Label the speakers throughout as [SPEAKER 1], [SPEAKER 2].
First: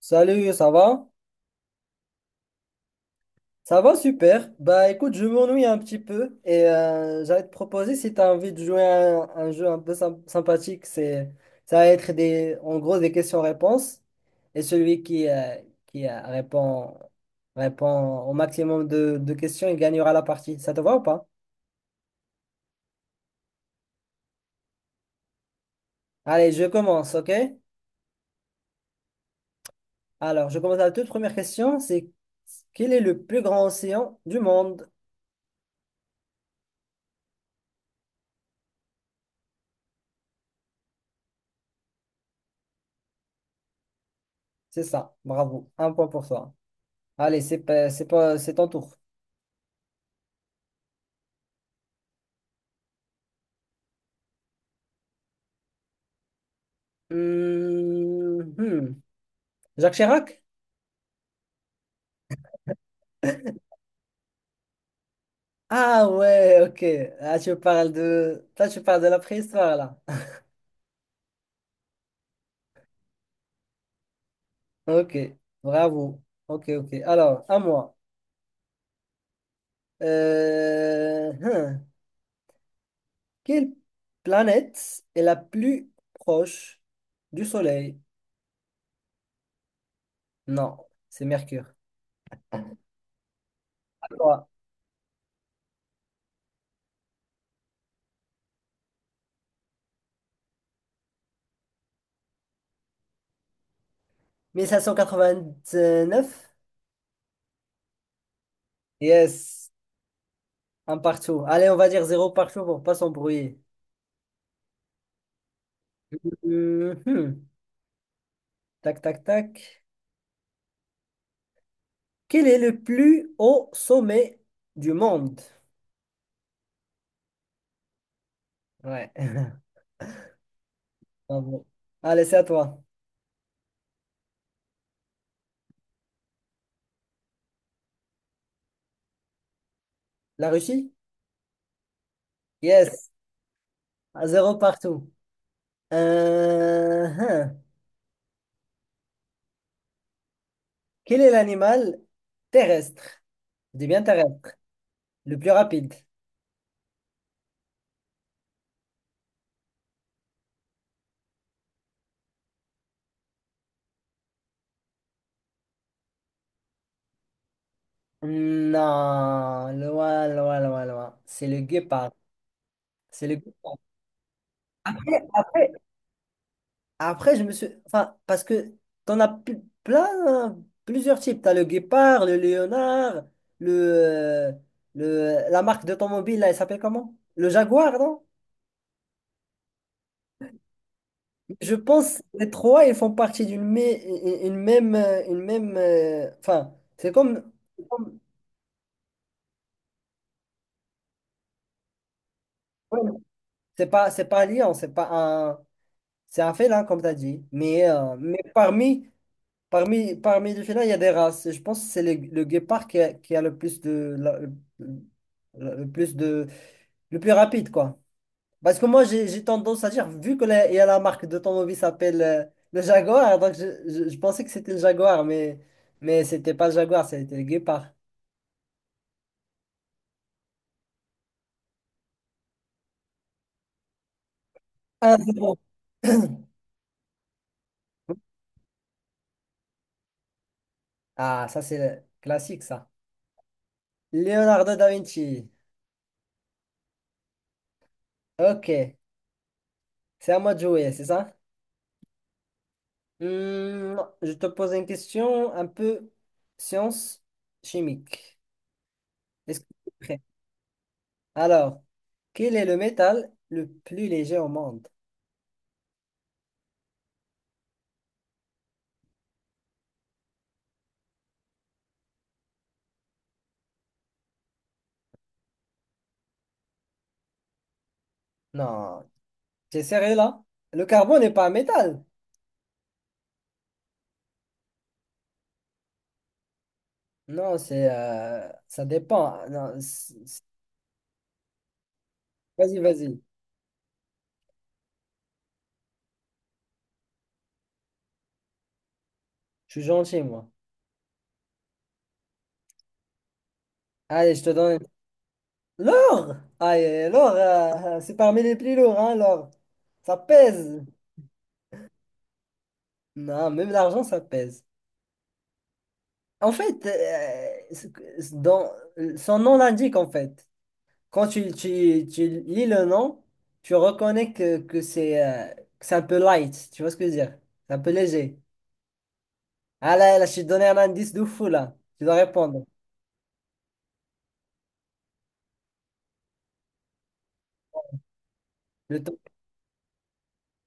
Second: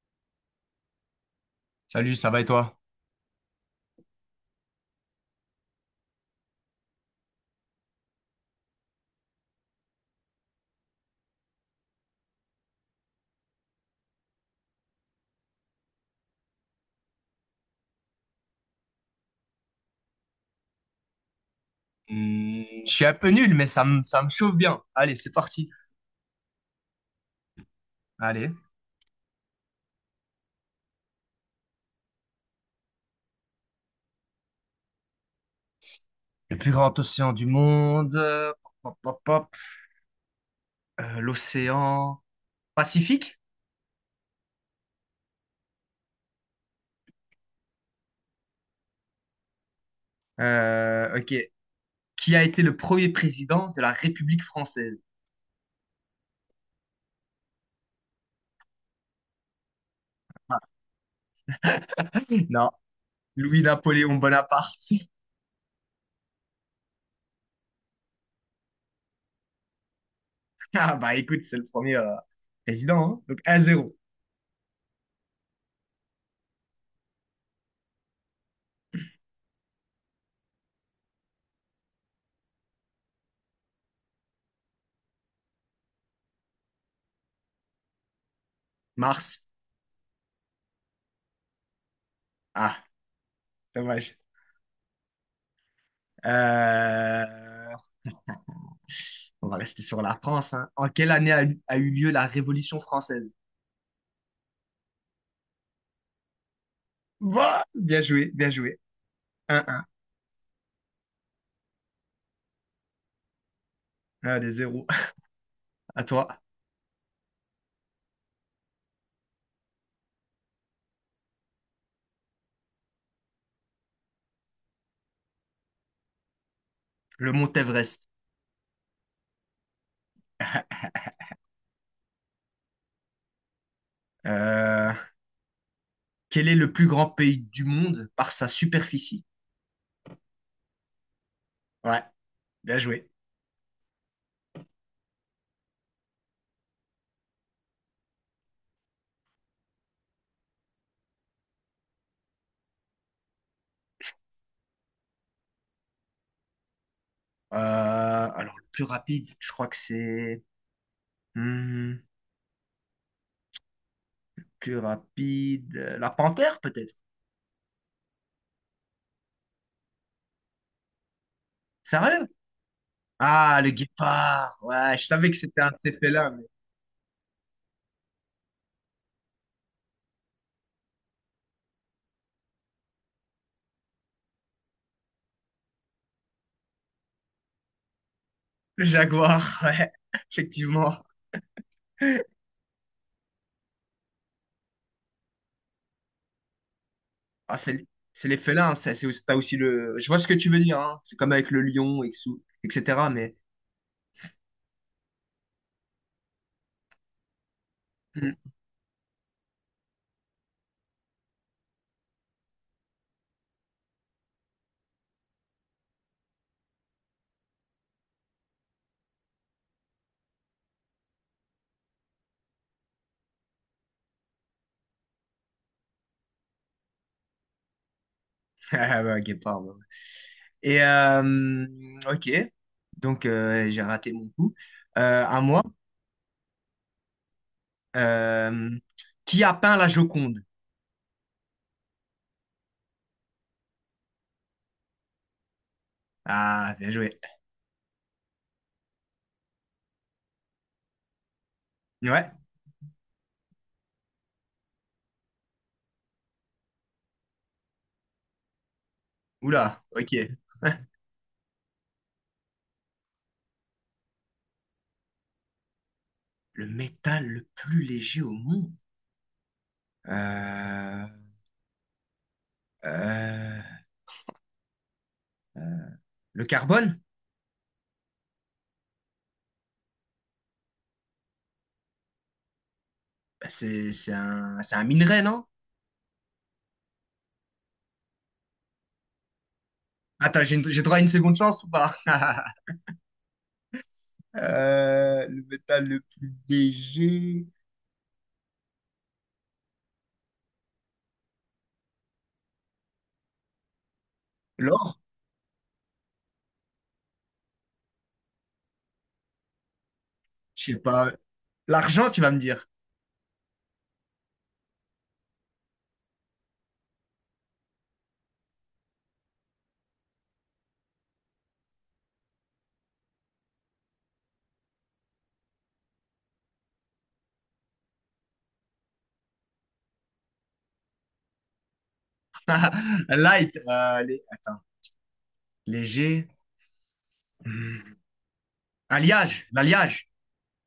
[SPEAKER 1] Salut, ça va?
[SPEAKER 2] Salut, ça va et toi?
[SPEAKER 1] Ça va super. Bah écoute, je m'ennuie un petit peu et j'allais te proposer si tu as envie de jouer à un jeu un peu sympathique. C'est ça va être des en gros des questions-réponses, et celui qui répond au maximum de questions, il gagnera la partie. Ça te va ou pas?
[SPEAKER 2] Hmm, je suis un peu nul, mais ça me chauffe bien. Allez, c'est parti.
[SPEAKER 1] Allez, je commence, OK?
[SPEAKER 2] Allez.
[SPEAKER 1] Alors, je commence la toute première question: c'est quel est le plus grand océan du monde?
[SPEAKER 2] Le plus grand océan du monde. Pop, pop, pop. L'océan Pacifique?
[SPEAKER 1] C'est ça. Bravo. Un point pour toi. Allez, c'est pas- c'est pas c'est ton tour.
[SPEAKER 2] Ok. Qui a été le premier président de la République française?
[SPEAKER 1] Hmm, hmm. Jacques Chirac?
[SPEAKER 2] Non, Louis-Napoléon Bonaparte.
[SPEAKER 1] Ah ouais, ok. Toi, tu parles de la préhistoire, là.
[SPEAKER 2] Ah bah écoute, c'est le premier président, hein. Donc 1-0.
[SPEAKER 1] Ok, bravo. Ok, ok. Alors, à moi. Euh, hmm. Quelle planète est la plus proche du Soleil?
[SPEAKER 2] Mars.
[SPEAKER 1] Non, c'est Mercure.
[SPEAKER 2] Ah, dommage.
[SPEAKER 1] Quoi?
[SPEAKER 2] Euh, On va rester sur la France, hein. En quelle année a eu lieu la Révolution française?
[SPEAKER 1] Neuf.
[SPEAKER 2] Bah, bien joué, bien joué. Un,
[SPEAKER 1] Yes,
[SPEAKER 2] 1.
[SPEAKER 1] un partout. Allez, on va dire zéro partout pour pas s'embrouiller.
[SPEAKER 2] Allez, 0. À toi.
[SPEAKER 1] Mhm. Tac, tac, tac. Quel est le plus haut sommet du monde?
[SPEAKER 2] Le mont Everest.
[SPEAKER 1] Ouais. Bravo. Allez, c'est à toi.
[SPEAKER 2] Euh, quel est le plus grand pays du monde par sa superficie?
[SPEAKER 1] La Russie?
[SPEAKER 2] Ouais, bien
[SPEAKER 1] Yes.
[SPEAKER 2] joué.
[SPEAKER 1] À zéro partout. Hein. Quel est l'animal terrestre? Je dis bien terrestre. Le plus rapide?
[SPEAKER 2] Alors, le plus rapide, je crois que c'est... hmm, plus rapide... la panthère, peut-être?
[SPEAKER 1] Non, loin, loin, loin, loin. C'est le guépard.
[SPEAKER 2] Sérieux?
[SPEAKER 1] C'est le
[SPEAKER 2] Ah, le
[SPEAKER 1] guépard.
[SPEAKER 2] guépard. Ouais, je savais que c'était un
[SPEAKER 1] Après,
[SPEAKER 2] de ces félins, mais...
[SPEAKER 1] Après, je me suis. Enfin, parce que t'en as plein, hein, plusieurs types. T'as le guépard, le léonard, le, euh, la marque d'automobile, là, elle s'appelle comment? Le Jaguar, non?
[SPEAKER 2] Le jaguar, ouais, effectivement.
[SPEAKER 1] Je pense que les trois, ils font partie d'une même. Une même enfin, c'est comme.
[SPEAKER 2] Ah, c'est
[SPEAKER 1] C'est comme-
[SPEAKER 2] c'est les félins, c'est aussi, t'as aussi le. Je vois ce que tu veux dire, hein. C'est comme avec le lion, et que
[SPEAKER 1] ouais,
[SPEAKER 2] etc. Mais.
[SPEAKER 1] c'est pas un lion, c'est pas un. C'est un félin, comme t'as dit. Mais, euh,
[SPEAKER 2] Hmm.
[SPEAKER 1] mais parmi les félins, il y a des races. Et je pense que c'est le guépard qui a le plus de, le plus rapide, quoi. Parce que moi, j'ai tendance à dire, vu que il y a la marque d'automobile s'appelle le Jaguar, donc je pensais que c'était le Jaguar, mais c'était pas le Jaguar, c'était le guépard.
[SPEAKER 2] Ah, bah, guépard, ouais. Et, ok. Donc, j'ai raté mon coup.
[SPEAKER 1] Ah, c'est
[SPEAKER 2] À
[SPEAKER 1] bon.
[SPEAKER 2] moi. Euh, qui a peint la Joconde?
[SPEAKER 1] Ah, ça, c'est classique, ça. Leonardo da Vinci.
[SPEAKER 2] Ah, bien joué.
[SPEAKER 1] Ok, c'est à moi de jouer, c'est ça?
[SPEAKER 2] Ouais.
[SPEAKER 1] Hmm, je te pose une question un peu science chimique. Est-ce que
[SPEAKER 2] Oula,
[SPEAKER 1] tu es
[SPEAKER 2] ok.
[SPEAKER 1] prêt? Alors, quel est le métal le plus léger au monde?
[SPEAKER 2] Le métal le plus léger au monde. Euh, euh, euh, le carbone?
[SPEAKER 1] Non, t'es sérieux là? Le carbone n'est pas un métal.
[SPEAKER 2] Bah, c'est un minerai, non?
[SPEAKER 1] Non, c'est ça dépend. Non,
[SPEAKER 2] Attends, j'ai droit à une seconde chance ou pas?
[SPEAKER 1] vas-y, vas-y.
[SPEAKER 2] Le métal le plus léger.
[SPEAKER 1] Je suis gentil, moi. Allez, je te donne.
[SPEAKER 2] L'or?
[SPEAKER 1] L'or! Aïe, l'or, c'est parmi les plus lourds, hein, l'or. Ça
[SPEAKER 2] Je sais
[SPEAKER 1] pèse.
[SPEAKER 2] pas. L'argent, tu vas me dire.
[SPEAKER 1] Non, même l'argent, ça pèse. En fait, dans, son nom l'indique, en fait. Quand tu lis le nom, tu reconnais que c'est un peu light. Tu vois ce que je veux dire? C'est un peu léger. Ah là, là, je t'ai donné un indice de fou là. Tu dois répondre.
[SPEAKER 2] Light. Attends. Léger. Hmm.
[SPEAKER 1] Le temps.
[SPEAKER 2] Alliage. L'alliage.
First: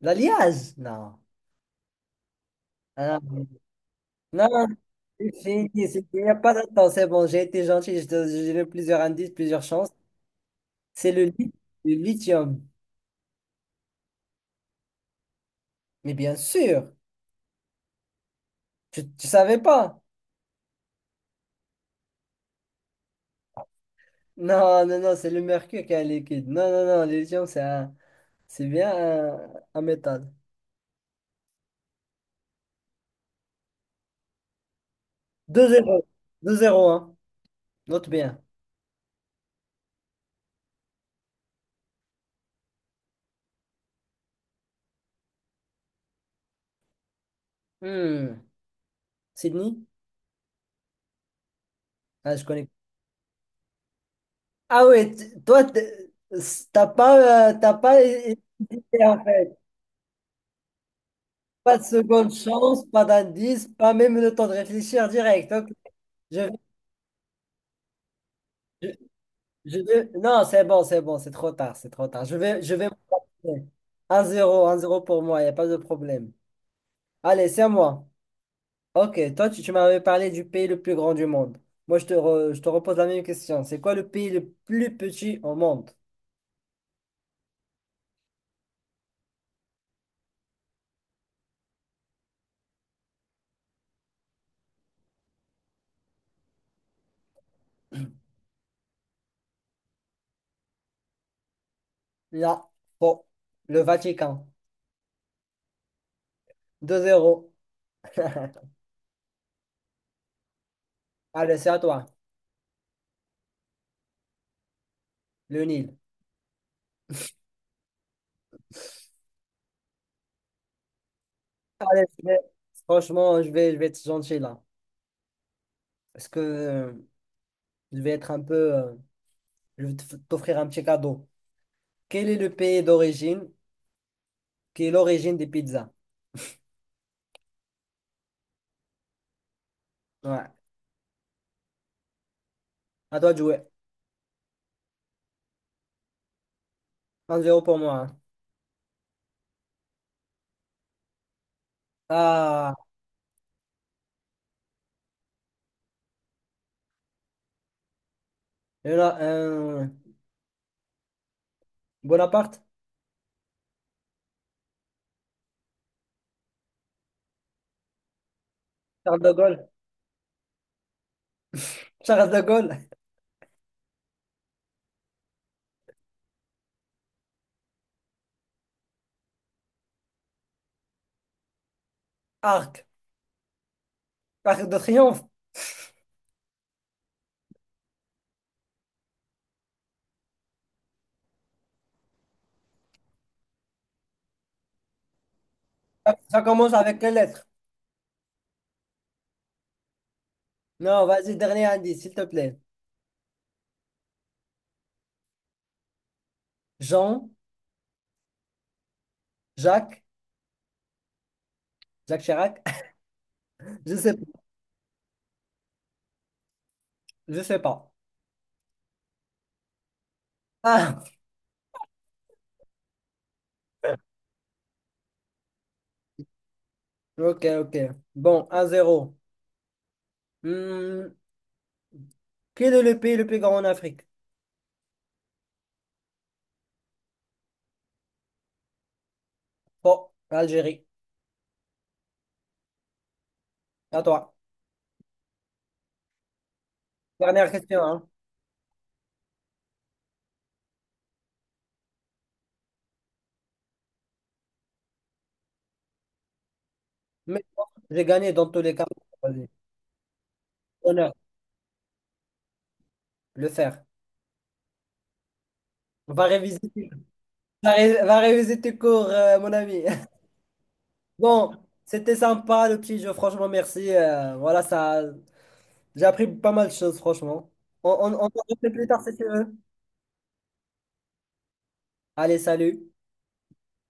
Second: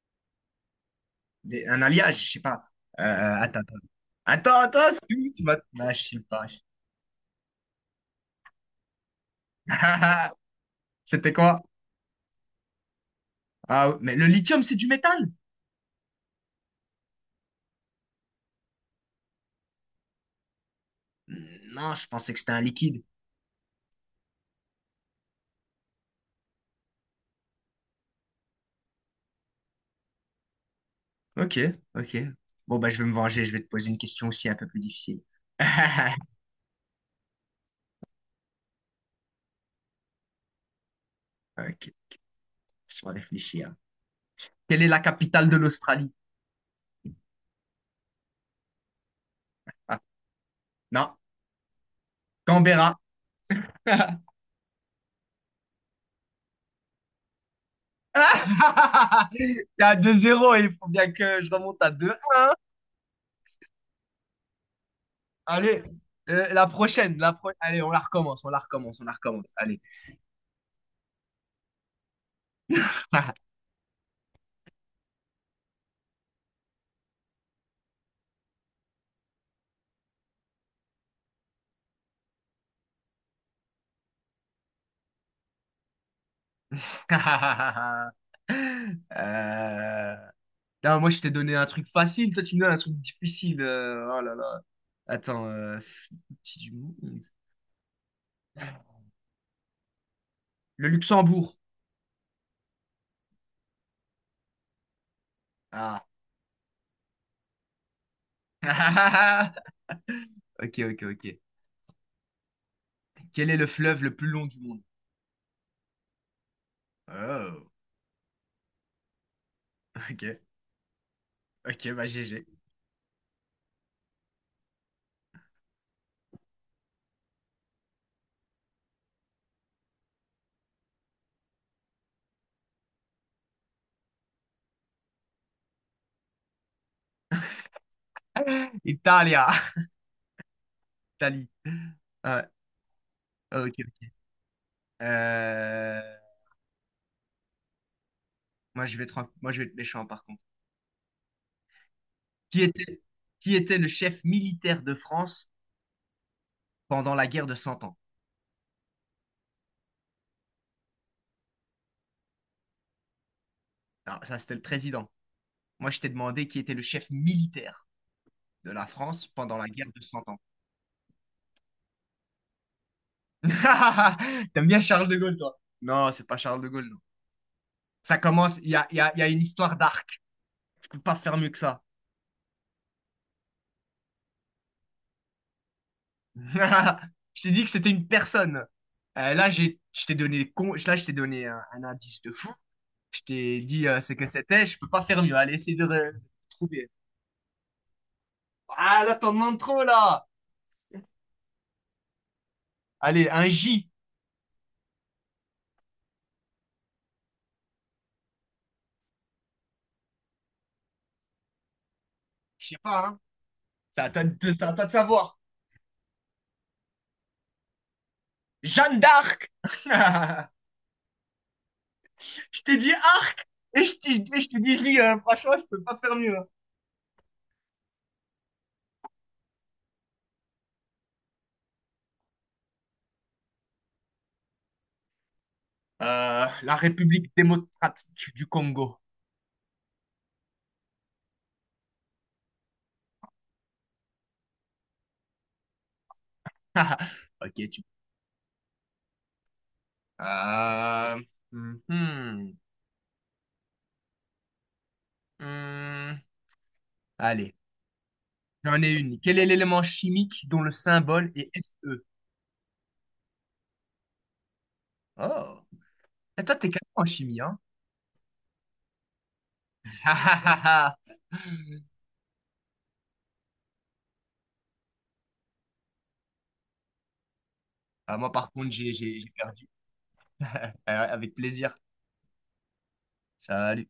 [SPEAKER 1] L'alliage? Non.
[SPEAKER 2] Un alliage, je sais pas. Euh,
[SPEAKER 1] Ah,
[SPEAKER 2] attends, attends.
[SPEAKER 1] non,
[SPEAKER 2] Attends, c'est
[SPEAKER 1] c'est
[SPEAKER 2] où tu vas...
[SPEAKER 1] fini.
[SPEAKER 2] Ah, je sais
[SPEAKER 1] Il n'y a
[SPEAKER 2] pas.
[SPEAKER 1] pas de temps. C'est bon, j'ai été gentil. J'ai donné plusieurs indices, plusieurs chances. C'est
[SPEAKER 2] C'était quoi?
[SPEAKER 1] le lithium.
[SPEAKER 2] Ah, mais le lithium, c'est du métal?
[SPEAKER 1] Mais bien sûr, tu ne savais pas.
[SPEAKER 2] Hmm, non, je pensais que c'était un liquide.
[SPEAKER 1] Non, non, non, c'est le mercure qui est un liquide. Non, non, non, le lithium, c'est bien un métal.
[SPEAKER 2] Ok, ok. Bon, bah, je vais me venger. Je vais te poser une question aussi un peu plus difficile.
[SPEAKER 1] deux zéro deux zéro hein. Note bien.
[SPEAKER 2] Ok, laisse-moi réfléchir. Quelle est la capitale de l'Australie?
[SPEAKER 1] Hmm. Sydney?
[SPEAKER 2] Ah, non,
[SPEAKER 1] Ah, je connais.
[SPEAKER 2] Canberra.
[SPEAKER 1] Ah ouais, toi, t'as pas hésité en fait.
[SPEAKER 2] T'es à 2-0, il faut bien que je remonte
[SPEAKER 1] Pas de
[SPEAKER 2] à 2.
[SPEAKER 1] seconde chance, pas d'indice, pas même le temps de réfléchir direct. Ok.
[SPEAKER 2] Allez,
[SPEAKER 1] Je,
[SPEAKER 2] la prochaine, la pro- Allez, on la recommence, on la
[SPEAKER 1] je-
[SPEAKER 2] recommence, on la recommence. Allez.
[SPEAKER 1] Non, c'est bon, c'est bon, c'est trop tard, c'est trop tard. Je vais, je vais. 1-0, 1-0 pour moi, il n'y a pas de problème. Allez, c'est à moi. Ok, toi, tu m'avais parlé du pays le plus grand du monde. Moi, je te repose la même question. C'est quoi le pays le plus petit au monde?
[SPEAKER 2] Euh, non, moi, je t'ai donné un truc facile, toi, tu me donnes un truc difficile. Oh là là. Attends, petit du monde. Le Luxembourg.
[SPEAKER 1] Là, bon, le Vatican.
[SPEAKER 2] Ah.
[SPEAKER 1] 2 zéro.
[SPEAKER 2] Ok, ok, ok.
[SPEAKER 1] Allez, c'est à toi.
[SPEAKER 2] Quel est le fleuve le plus long du monde?
[SPEAKER 1] Le Nil.
[SPEAKER 2] Oh. Ok, ok,
[SPEAKER 1] Allez,
[SPEAKER 2] bah GG.
[SPEAKER 1] franchement, je vais être gentil là. Parce que je vais être un peu. Je vais t'offrir un petit cadeau. Quel est le pays d'origine qui est l'origine des pizzas?
[SPEAKER 2] Italia,
[SPEAKER 1] Ouais.
[SPEAKER 2] Italie. Ah ouais,
[SPEAKER 1] À toi de jouer.
[SPEAKER 2] ah, ok. Ok. Euh,
[SPEAKER 1] 1 zéro pour moi, hein.
[SPEAKER 2] moi, je vais être méchant, par contre. Qui
[SPEAKER 1] Ah,
[SPEAKER 2] était, qui était le chef militaire de France pendant la guerre de Cent Ans?
[SPEAKER 1] il y en a un. Bonaparte?
[SPEAKER 2] Alors, ça, c'était le président. Moi, je t'ai demandé qui était le chef militaire de la
[SPEAKER 1] Charles
[SPEAKER 2] France
[SPEAKER 1] de
[SPEAKER 2] pendant
[SPEAKER 1] Gaulle?
[SPEAKER 2] la guerre de Cent Ans.
[SPEAKER 1] Charles de Gaulle,
[SPEAKER 2] T'aimes bien Charles de Gaulle, toi? Non, c'est pas Charles de Gaulle, non. Ça commence, il y a une histoire d'arc. Tu peux pas faire mieux que ça.
[SPEAKER 1] arc, arc de triomphe.
[SPEAKER 2] Je t'ai dit que c'était une personne. Je t'ai donné, je t'ai donné un indice de fou. Je t'ai dit ce que c'était. Je peux pas faire mieux. Allez, essaye de
[SPEAKER 1] Ça commence
[SPEAKER 2] trouver.
[SPEAKER 1] avec quelle lettre?
[SPEAKER 2] Ah, là, t'en demandes trop, là.
[SPEAKER 1] Non, vas-y, dernier indice, s'il te plaît.
[SPEAKER 2] Allez, un J.
[SPEAKER 1] Jean, Jacques, Jacques Chirac.
[SPEAKER 2] Je sais pas, hein.
[SPEAKER 1] Je sais,
[SPEAKER 2] C'est à toi de savoir.
[SPEAKER 1] je sais pas.
[SPEAKER 2] Jeanne d'Arc.
[SPEAKER 1] Ah,
[SPEAKER 2] Je t'ai dit arc. Et je t'ai et je t'ai dit J, hein. Franchement, je peux pas faire mieux, hein.
[SPEAKER 1] ok, ok. Bon, 1-0. Hmm, quel est le pays le plus grand en Afrique?
[SPEAKER 2] La République démocratique du Congo.
[SPEAKER 1] Bon, Algérie. À toi. Dernière
[SPEAKER 2] Ok,
[SPEAKER 1] question,
[SPEAKER 2] tu.
[SPEAKER 1] hein.
[SPEAKER 2] Euh, mhm. Hum,
[SPEAKER 1] Mais
[SPEAKER 2] allez,
[SPEAKER 1] bon, j'ai gagné dans tous les
[SPEAKER 2] j'en
[SPEAKER 1] cas.
[SPEAKER 2] ai une. Quel est
[SPEAKER 1] Vas-y.
[SPEAKER 2] l'élément chimique dont le
[SPEAKER 1] Honneur,
[SPEAKER 2] symbole est Fe?
[SPEAKER 1] le faire.
[SPEAKER 2] Oh,
[SPEAKER 1] Va
[SPEAKER 2] ah, toi,
[SPEAKER 1] réviser,
[SPEAKER 2] t'es calé en chimie, hein?
[SPEAKER 1] va réviser tes cours, mon ami. Bon, c'était sympa le petit jeu, franchement, merci. Voilà, ça, j'ai appris pas mal de choses, franchement.
[SPEAKER 2] Ah,
[SPEAKER 1] On en
[SPEAKER 2] moi, par
[SPEAKER 1] refait
[SPEAKER 2] contre,
[SPEAKER 1] plus tard si tu
[SPEAKER 2] j'ai
[SPEAKER 1] veux.
[SPEAKER 2] perdu. Avec plaisir.
[SPEAKER 1] Allez, salut.
[SPEAKER 2] Salut.